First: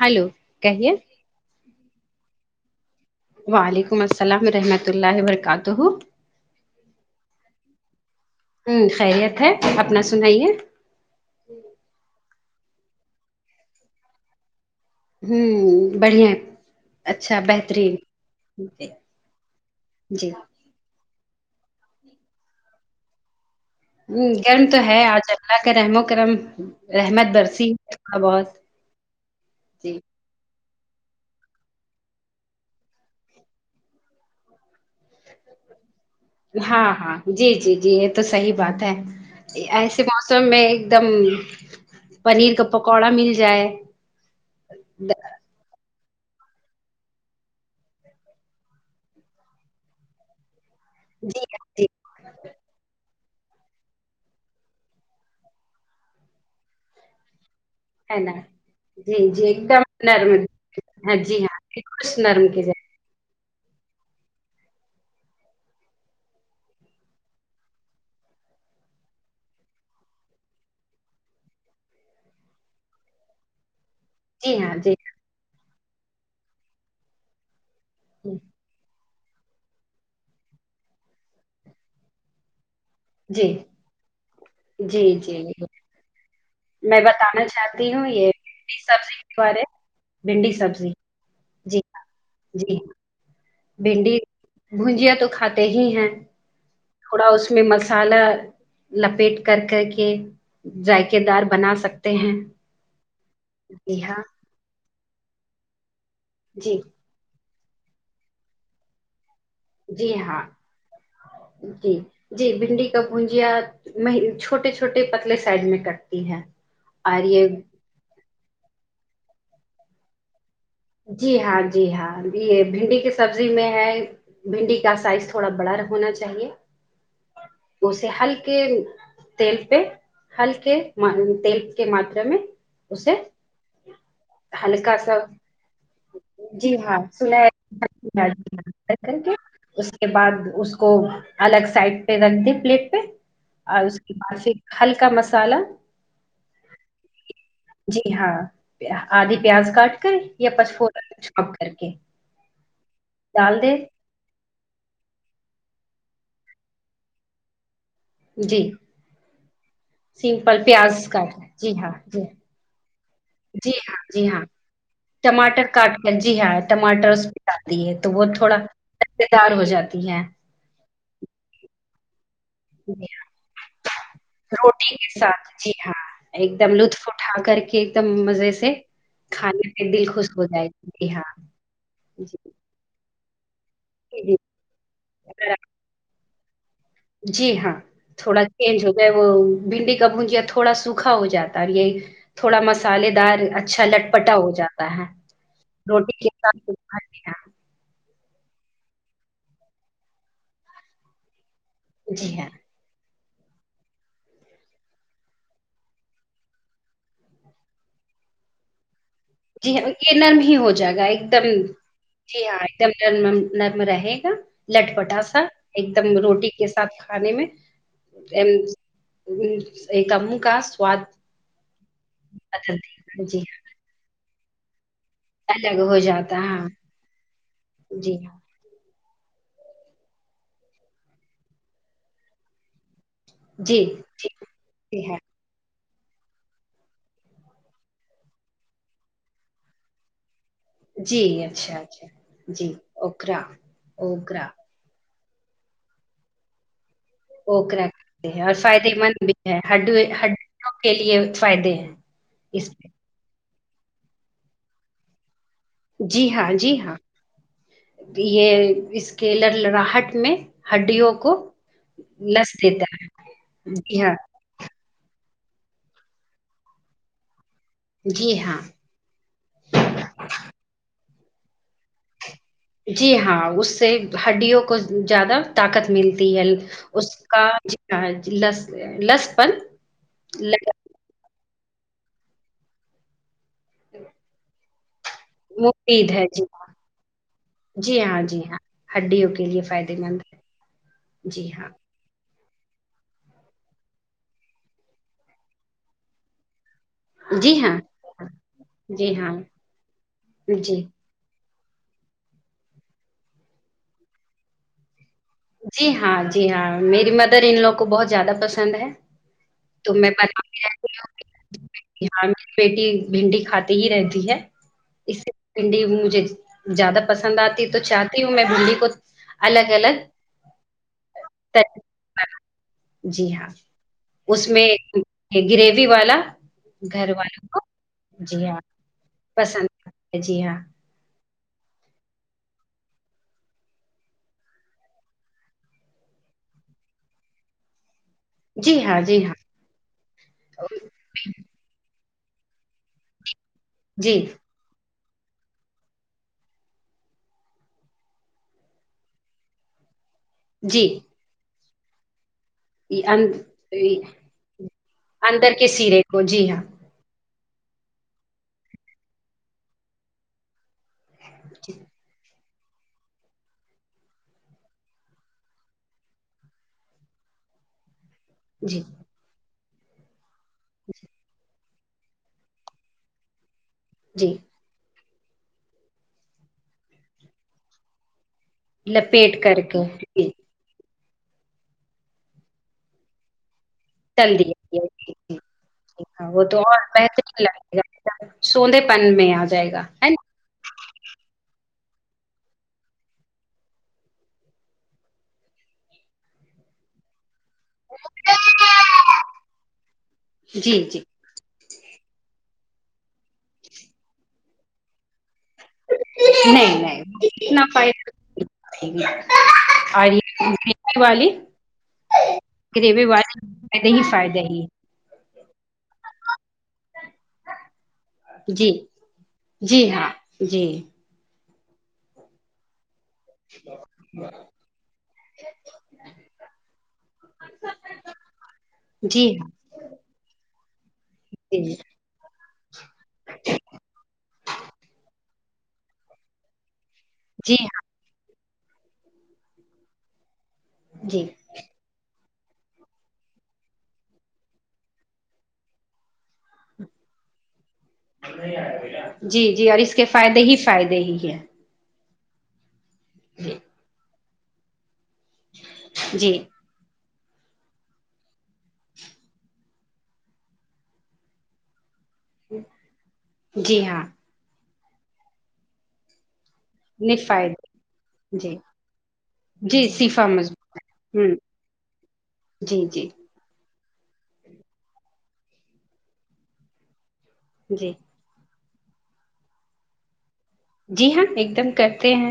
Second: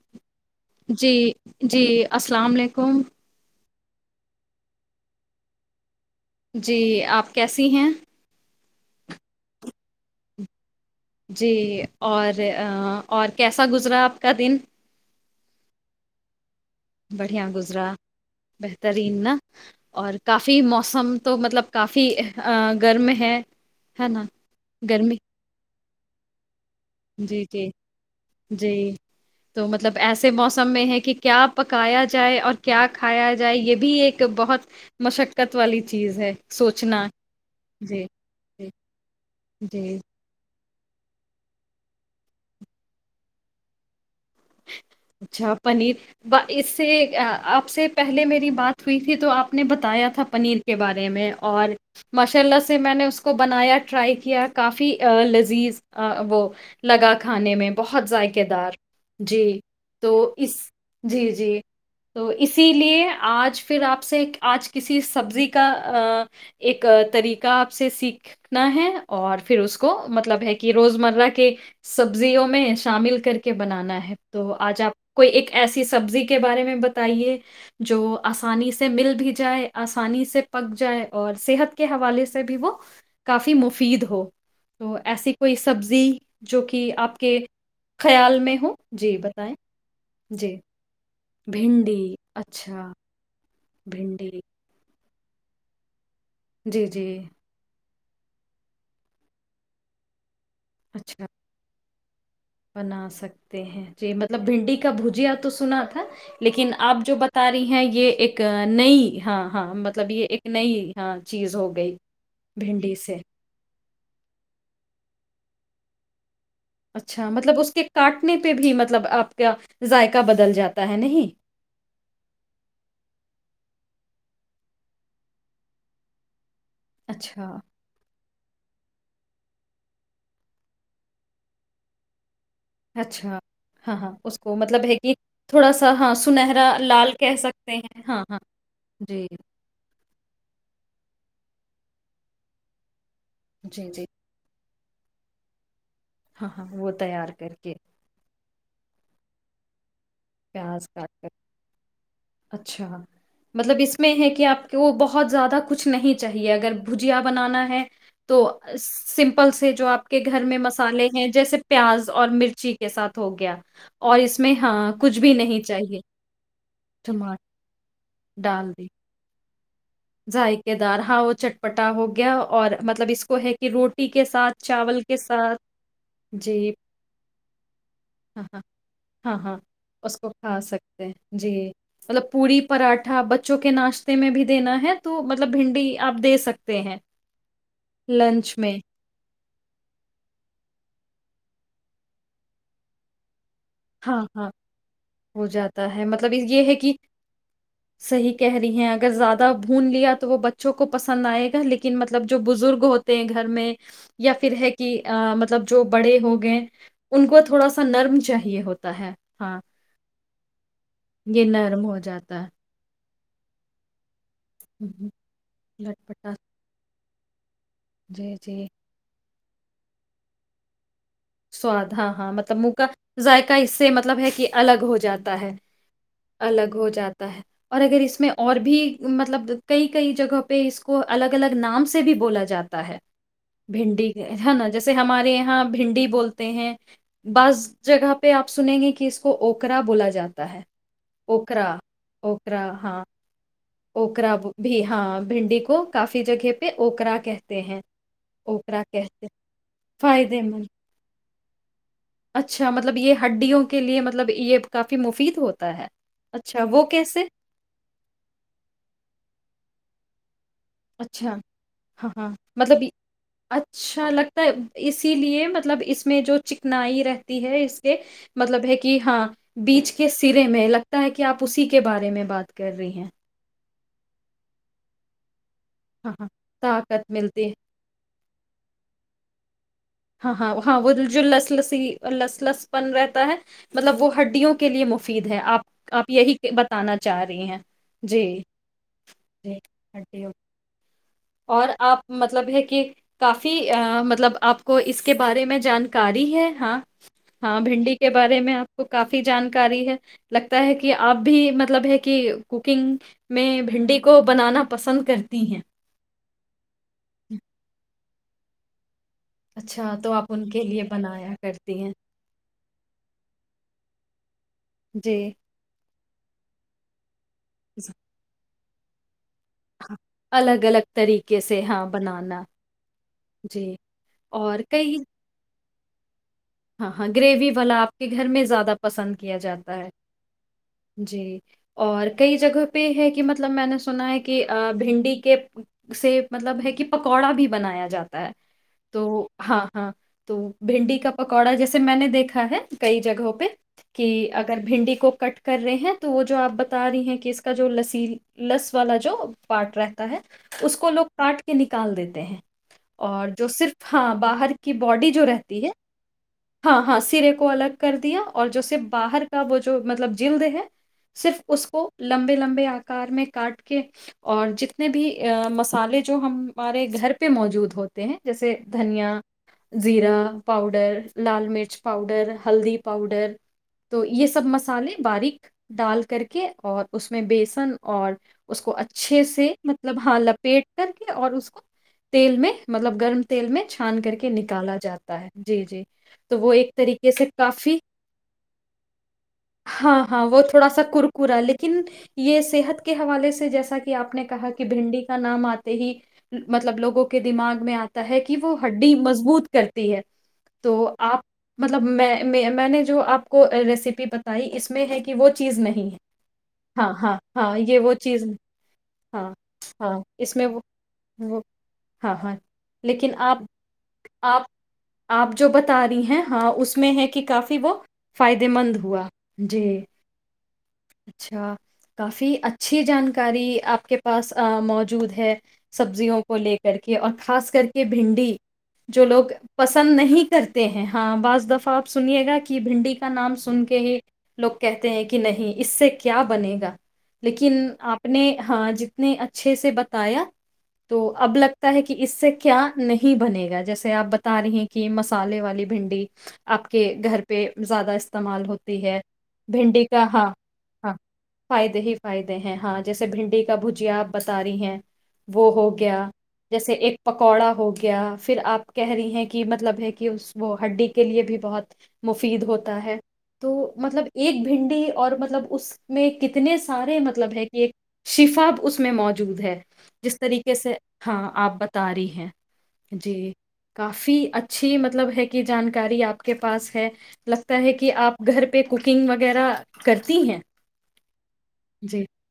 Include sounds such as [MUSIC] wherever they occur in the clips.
Hello کہیے جی [INAUDIBLE] وعلیکم السلام رحمۃ اللہ و ببرکاتہ جی آپ کیسے ی ہیں ہوں خیریت ہے اپنا سنائیے جی اور اور کیسا گزرا آپ کا دن ہوں بڑیا بڑھیا گزرا جی بہترین نا اور جی ہ کافی موسم تو مطلب کافی گرم ہے ہے نا ہ گرم تو ہے گرمی آج اللہ کے رموں ا کررم جی جی جی تو مطلب جی ایسے موسم سم میں ہے کہ کیا پکایا جائے اور کیا کھایا جائے یہ بھی ایک بہت مشقت والی چیز ہے ہاں سوچنا ہاں جی جی جی یہ تو صحیح جی بات ہے جی ایسے موسم میں ایک دم پنیر کا پکوڑا مل جائے اچھا پنیر ب اس سے آپ سے پہلے میری بات ہوئی تھی تو آپ نے بتایا تھا پنیر کے بارے میں جی اور جی ماشاء اللہ سے میں نے اس کو اس کو بنایا ٹرائی کیا کافی لذیذ وہ لگا کھانے میں بہت ہے نا ذائقے دار جی ایک دم تو نرم اس ہاں جی جی ہاں خوش تو نرم کے ج اسی لیے آج پھر آپ سے آج کسی سبزی کا ایک طریقہ آپ سے سیکھنا ہے اور پھر اس کو مطلب ہے کہ روز مرہ کے سبزیوں میں شامل کر کے بنانا ہے ہے تو جی ہاں آج جی آپ کوئی ایک ایسی سبزی کے بارے میں بتائیے جو ہاں، آسانی سے مل بھی جائے آسانی سے پک جائے اور صحت کے حوالے سے بھی وہ جی کافی مفید ہو تو جی ایسی جی کوئی سبزی جو کہ میں آپ کے بتانا چاہتی ہوں یہ خیال میں ہوں بھنڈی سبزی کیے بھنڈی سبزی بھنڈی اچھا بھڈی بھنڈی بھجیا تو کھاتے ہی ہیں جی، جی، تھوڑا اس میں مس مسالا لپیٹ کر کر کے ذائقے اچھا دار بنا سکتے ہیں بنا سکتے ہیں جی مطلب بھنڈی کا بھجیا تو سنا تھا لیکن جی آپ جو بتا تاری ہیں یہ ایک نئی ہاں ہاں مطلب جی یہ ہاں ایک نئی ہاں چیز ہو گئی جی جی بھنڈی کا سے بھجیا چھوٹے چھوٹے پتلے سائڈ میں کرتی ہیں اچھا مطلب اس کے کاٹ نے پہ بھی مطلب آپ کا ذائقہ بدل جاتا ہے نہیں؟ جی ہاں جی ہاں یہ بھنڈی کی سبزی میں ہے بھنڈی کا سائز تھوڑا بڑا ہونا چاہیے اچھا، اسے ہلکا کے تیل پہ ہلکے تیل کے ماترا میں اسے اچھا ہاں ہاں اس کو مطلب ہے ہلکا کہ سا تھوڑا-سا ہاں سنہرا جی ہاں لال س کہہ سکتے ہیں ہاں، کر ہاں، جی، کے اس کے بعد اس کو الگ سائڈ پہ رکھ د پلیٹ پہ اور جی، اس جی، کی بس ہلکا مسالہ ہاں ہاں وہ تیار کر کے جی ہاں آدھی پیاز کاٹ کر یا پیاز پچفوڑا کاٹ چھاپ کر کے اچھا ڈال دے مطلب اس میں ہے کہ آپ کی وہ بہت زیادہ کچھ نہیں چاہیے اگر بھجیا بنانا ہے تو جی سمپل سے جو آپ کے گھر میں سمپل پیاز مسالے ہیں کاٹ جیسے جی ہاں پیاز جی اور مرچی کے ساتھ ہو گیا جی ہاں اور جی اس میں ہاں کچھ بھی نہیں چاہیے ٹماٹر ج ہے تو وہ تھوڑا ڈال دی مز دار ہو جاتی ہے ذائقے دار ہا ہو چٹپٹا ہو گ اور جی مطلب ہاں، اس کو ہے کہ روٹی کے ساتھ روٹی چاول کے ساتھ جی ہاں جی ایک دم لطف اٹھا کر کے ایک دم ہ مزے ہ سے ہاں ہاں کھانے پہ دل اس کو خوش ہو کھا جائے گا سکتے ہاں ہیں جی مطلب جی پی پراٹھا ب بچوں کے ناشتے میں جی بھی دینا ہے مطلب اگر آپ- بھنی دے سکتے ہیں جی ہاں تھوڑا لنچ میں چینج ہو گیا وہ بھنڈی کا بھجیا تھوڑا سوکھا ہو جاتا ہے یہ تھوڑا مسالے دار اچھا ہاں لٹپٹا ہاں ہو جاتا ہے ہو جاتا ہے روٹی کے مطلب یہ ہے کہ ساتھ صحیح کہہ رہی ہیں اگر زیادہ بھون لیا تو وہ بچوں کو پسند آئے لیکن مطلب جی جو ہاں بزرگ ہوتے گھر میں یا پھر ہے کہ مطلب جو بڑے ہو گئے ان کو تھوڑا سا نرم چاہ یہ ہوتا ہے جی ہاں یہ نرم ہی ہو جائے گا ایک دم یہ نرم ہو جی جاتا ہے ہاں ایک دم نرم رہے گا لٹ ہوں، پٹاسا ایک دم لٹپٹا روٹی کے ساتھ کھ پانی میں جی جی ایک ا کا سواد سواد ہاں ہاں مطلب منہ بدل کا دے گا جی ذائقہ اس سے مطلب ہے کہ الگ ہو جاتا تا ہے ہاں الگ ہو جاتا ہے ہاں الگ ہو جاتا ہے اور اگر جی اس میں ہاں اور بھی مطلب کئی کئی جگہ پہ اس کو الگ الگ نام سے بھی بولا جاتا ہے جی بھنڈی جی ہے نا جیسے جی ہاں ہمارے یہاں بھنڈی بولتے ہیں بعض جگہ پہ آپ سنیں گے کہ اس کو اوکرا بولا جاتا ہے جی اوکرا اچھا اچھا جی اکرا اکر بھی ہاں بھنڈی کو کافی جگہ پہ اوکرا وہ کہتے کر ہیں کرتے ہیں اور اوکرا فائدے مند کہتے ہیں. بھی ہے ہڈ ہڈ فائدے مند کے لیے فائدے اس اچھا مطلب میں یہ ہڈیوں کے کے لیے مطلب یہ کافی مفید ہوتا ہے جی ہاں اچھا جی وہ ہاں کیسے یہ اس کے لر لراہٹ میں ہڈیوں کو اچھا ہاں ہاں لس مطلب دیتا ہے جی اچھا ہاں لگتا ہے اسی لیے مطلب اس میں جو چکنائی رہتی ہے اس کے جی ہاں مطلب ہے کہ ہاں بیچ کے سرے میں لگ تا ہے کہ آپ اسی کے بارے میں بات کر رہی جی ہیں ہاں اس سے ہڈیوں کو زیادہ طاقت ہاں ملتی ہاں ہے اس طاقت کا ملتی ہے ل لس پن ہاں ہاں ہاں وہ ج لس سی لس لس پن رہتا ہے مطلب وہ ہڈیوں کے لیے مقت مفید ہے آپ آپ مفید ہے یہی جی ہاں بتانا چاہ رہی ہیں ہاں جی ہاں ہڈیوں کے لیے فائدے مند ج ہے جی اور ہاں آپ مطلب ہے کہ کافی مطلب آپ کو اس کے بارے میں جانکاری ہے ہاں ہاں بھنڈی کے بارے میں آپ کو جی کافی ہاں جانکاری ہے لگتا ہے جی کہ آپ بھی مب مطلب ہے کہ کوکنگ میں بھنڈی کو بنانا پسند کر ہیں جی [UNINTELLIGIBLE] ہاں جی ہاں میری مدر ان لوگ کو بہت زیادہ پسند ہے اچھا تو میں آپ ان کے بتایا لیے بنایا کرتی ہیں ہاں میری بیٹی بھنڈی کھاتے ہی رہتی ہے جی اس سے بھنڈی ج زیاد پسند آتی تواہتی ہوں میں بوڈی کو اچ [UNINTELLIGIBLE] الگ الگ الگ الگ طریقے سے طریق ہاں بنانا جی اس اور میں کئی گریوی والا ہاں ہاں گھر والوں گریوی کو والا آپ کے گھر جی میں ہاں زیادہ پسند کیا پسند جاتا ہے جی ہاں جی اور کئی جگہ پہ ہے کہ مطلب میں نے سنا ہے کہ بھنڈی کے سے مطلب ہے کہ پکوڑا بھی بنایا جاتا جی ہاں تو جی ہاں ہاں تو بھنڈی کا پکوڑا جسے میں نے دیکا ہے کئی جگہوں پہ کہ جی اگر بھنڈی کو کٹ کر رہے ہیں تو وہ جو آپ بتا رہی ہیں کہ اس کا جو لسی لس والا جو پارٹ رہتا ہے ہے اس جی کو لوگ کاٹ کر کے نکال دیتے ہیں اور جو صرف ہاں باہر کی باڈی جو رہتی ہے ہو جی ہاں ے کو الگ کر دیا اور جس باہر کا وہ جو مطلب جلد ہے صرف اس کو لمبے لمبے آکار میں کاٹ کے اور جتنے بھی مسالے جو ہمارے گھر پہ موجود ہوتے ہیں جیسے جی دھنیا زیرا پا پر لال مرچ پاؤڈر ہلدی پاؤڈر تو یہ جی سب مسالے باریک ڈال کر کے اور اس میں بیسن اور اس کو اچھے لپیٹ سے کر کے مطلب ہاں جی لپیٹ کر اور اس کو تیل میں مطلب گرم تیل میں چ چھان کر کے تل دیا نکالا جی جاتا ہے جی جی جی وہ تو ایک اور طریقے سے بہترین کافی لگے گا سوندے پن میں آ جائے گا ہے نا ن یہ صحت کے حوالے سے جیسا کہ آپ نے کہا کہ بھنڈی کا نام آتے ہی مطلب لوگوں کے دماغ میں آتا ہے کہ وہ ہڈی نا مضبوط کرتی ہے جی تو جی آپ مطلب میں میں نے جو آپ کو ریسیپی بتائی اس میں ہے کہ وہ چیز نہیں ہے نہیں ہاں، نہیں ہاں، ہاں، اتنا یہ وہ چیز نہیں- فائدہ ہاں، ہاں، اور اس یہ میں وہ گریوے والے وہ ہاں، ہاں، گریوے لیکن آپ والے فائدے ہی فائدے آپ ہی آپ جو بتا رہی ہیں ہاں اس میں ہے کہ کافی وہ فائدے جی مند ہوا جی ہاں جی اچھا کافی اچھی جانک کاری آپ کے پاس موجود ہے سبزیوں کو لے کر کے اور خاص کر کے بھنڈی جو جی لوگ ہاں پسند نہیں کرتے ہیں ہاں بعض جی دفعہ آپ سنیےا کی بھنڈی کا نام سن کے ہی لوگ کہتے ہیں کہ نہیں اس سے کیا بنے گا جی لیکن ہاں اپنے ہاں جتنے اچھے سے بتایا تو جی اب لگتا ہے کہ اس سے کیا نہیں بنے گا جیسے آپ بتا ت رہی ہیں کہ مسالے والی بھنڈی آپ کے گھر پہ زیادہ استعمال ہوتی ہے جی جی اور بھنڈی اس کا کے ہاں فائدے ہی ہاں فائدے ہی ہیں فائدے ہی فائدے ہیں ہاں جیسے بھنڈی کا بھوجیا بت رہی ہیں وہ ہو گیا جی جیسے ایک پکوڑا ہو گیا پھر آپ کہہ رہی ہیں کہ مطلب ہے کہ اس وہ ہڈی کے لیے بھی بہت مفید ہوتا ہے تو جی ہاں مطلب ایک بھنڈی اور مطلب اس میں کتنے اتنے سارے نہیں مطلب ہے کہ ایک فائدے شفا جی اس میں موجود ہے جی جس شفا طریقے سے مضبوط ہے ہاں ہوں آپ بتا رہی ہیں جی کافی اچھی مطلب ہے کہ جانکاری آپ کے پاس ہے لگتا ہے جی کہ آپ گھر پہ پہ کوکنگ وغیرہ کرتی ہیں جی ہاں ایک دم جی کرتے ہیں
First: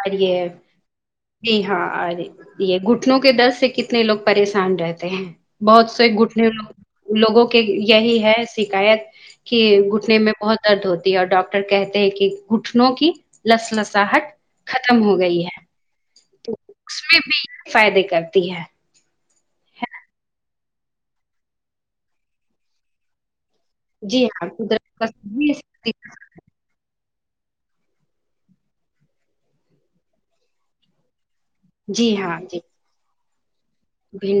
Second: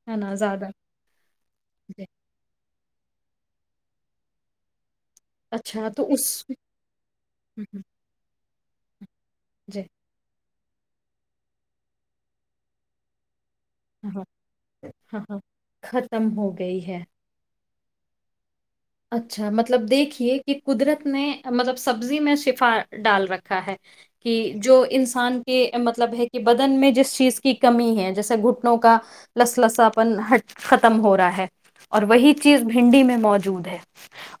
اور ہے نا یہ زیادہ جی ہاں اور یہ گٹ کتنوں کے درد سے کتنے لوگ پریشان رہتے ہیں اچھا بہت تو سے اس گٹ نوگ لوگوں کے ہوں ہوں یہی ہے شکایت کہ جی گھٹنے میں بہت درد ہوتی ہے اور ڈاکٹر کہتے ہیں کہ گٹھنوں کی لس ہاں لساہٹ ہاں ختم ہو ہاں ہاں گئی ہے ختم ہو تو گئی اس ہے میں بھی فائدے کرتی ہے اچھا مطلب دیکھیے کہ قدرت نے مطلب سبزی میں شفا ڈال رکھ ہے جی کہ ہاں قدرت جو کا انسان سبزی ہے، کے سبزی کا- مطلب ہے کہ بدن میں جس چیز کی کمی ہے جیسے گٹ کا لس لساپن ہ ختم ہو رہا ہے اور جی وہی ہاں جی چیز بھنڈی میں موج جود ہے [UNINTELLIGIBLE]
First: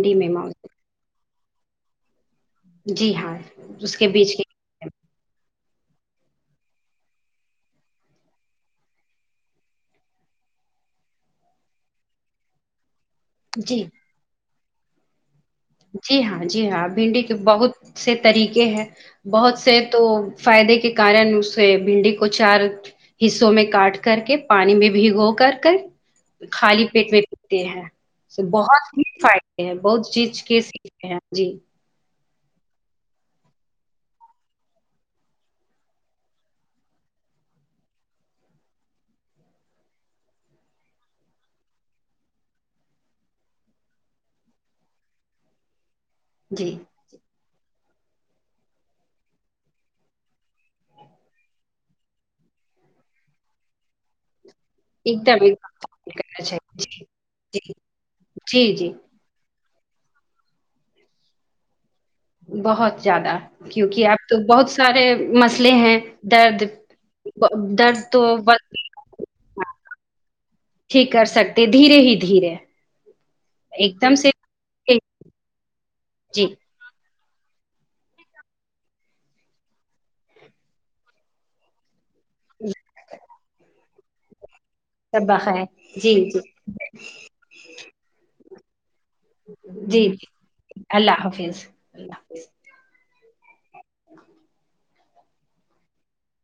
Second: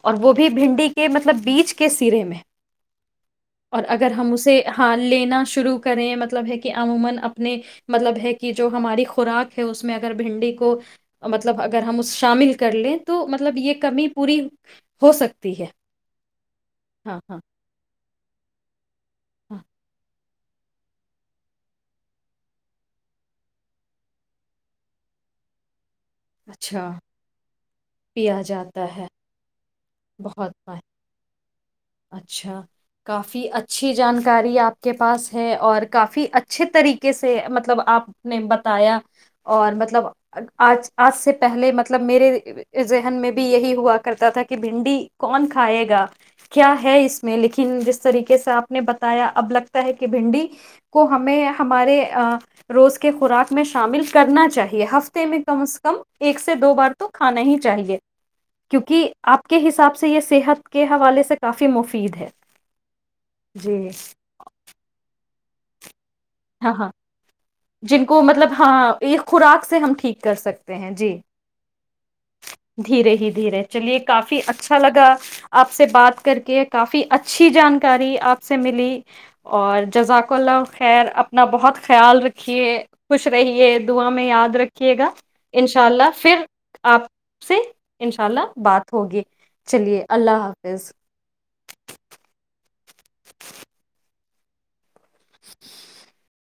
اور میں وہ بھی موجود بھنڈی کے مطلب مطلب بیچ کے سرے میں جی ہاں اور اس کے اگر ہم بیچ کے اسے ہاں لینا شروع کریں مطلب دیکھیں یہ جو ہماری خوراک ہے اس میں اگر بھنڈی کو مطلب اگر ہم اس شامل کر لیں تو مطلب یہ جی کمی پوری ہو سکتا جی ہاں جی ہاں بھنڈی کے بہت سے طریقے ہیں بہت ہاں سے تو فائدے کے کن اسے بھڈی کو چار حصوں میں کاٹ کر کے پانی میں بھگو کر کر خالی اچھا پیٹ میں پیتے ہیں پیا بہت جاتا ہے ہیی فائدے ہیں بہت چیز بہت سے [UNINTELLIGIBLE] جی اچھا کافی اچھی جانکاری آپ کے پاس ہے اور کافی اچھے طریقے سے مطلب آپ نے بتایا اور مطلب آج آج سے پہلے مطلب میرے ذہن میں بھی یہی ہوا کرتا تھا کہ بھنڈی کون کھائے گا جی کیا ہے اس میں لیکن جس طریقے سے آپ نے بتایا اب لگتا ہے کہ بھنڈی کو ہمیں ہمارے روز کے خوراک میں شامل کرنا چاہیے ایک ہفتے میں دم ایک کم از کم دم ایک کرنا سے دو چاہیے بار جی تو کھانا ہی جی چاہیے جی جی کیونکہ آپ کو حساب سے یہ صحت کے حوالے سے کافی مفت بہت زیادہ کیونکہ اب تو بہت سارے مسئلے ہیں درد ہاں ہاں درد جن کو تو مطلب ہاں ایک خوراک سے ہم ٹھیک کر سکتے ہیں جی ٹھیک کر سکتے دھیرے ہی دھیرے دھیرے ہی دھیرے چلیے ایک دم کافی سے اچھا لگا آپ سے بات کر جی کے کافی اچھی جانکاری آپ سے ملی اور جزاک اللہ خیر اپنا بہت خیال رکھیے خوش رہیے دا میں یاد رکھ سبب ہے جی جی آپ سے ان شاء اللہ بات ہوگی چلیے جی جی اللہ حافظ اللہ حافظ ا [INAUDIBLE] [INAUDIBLE]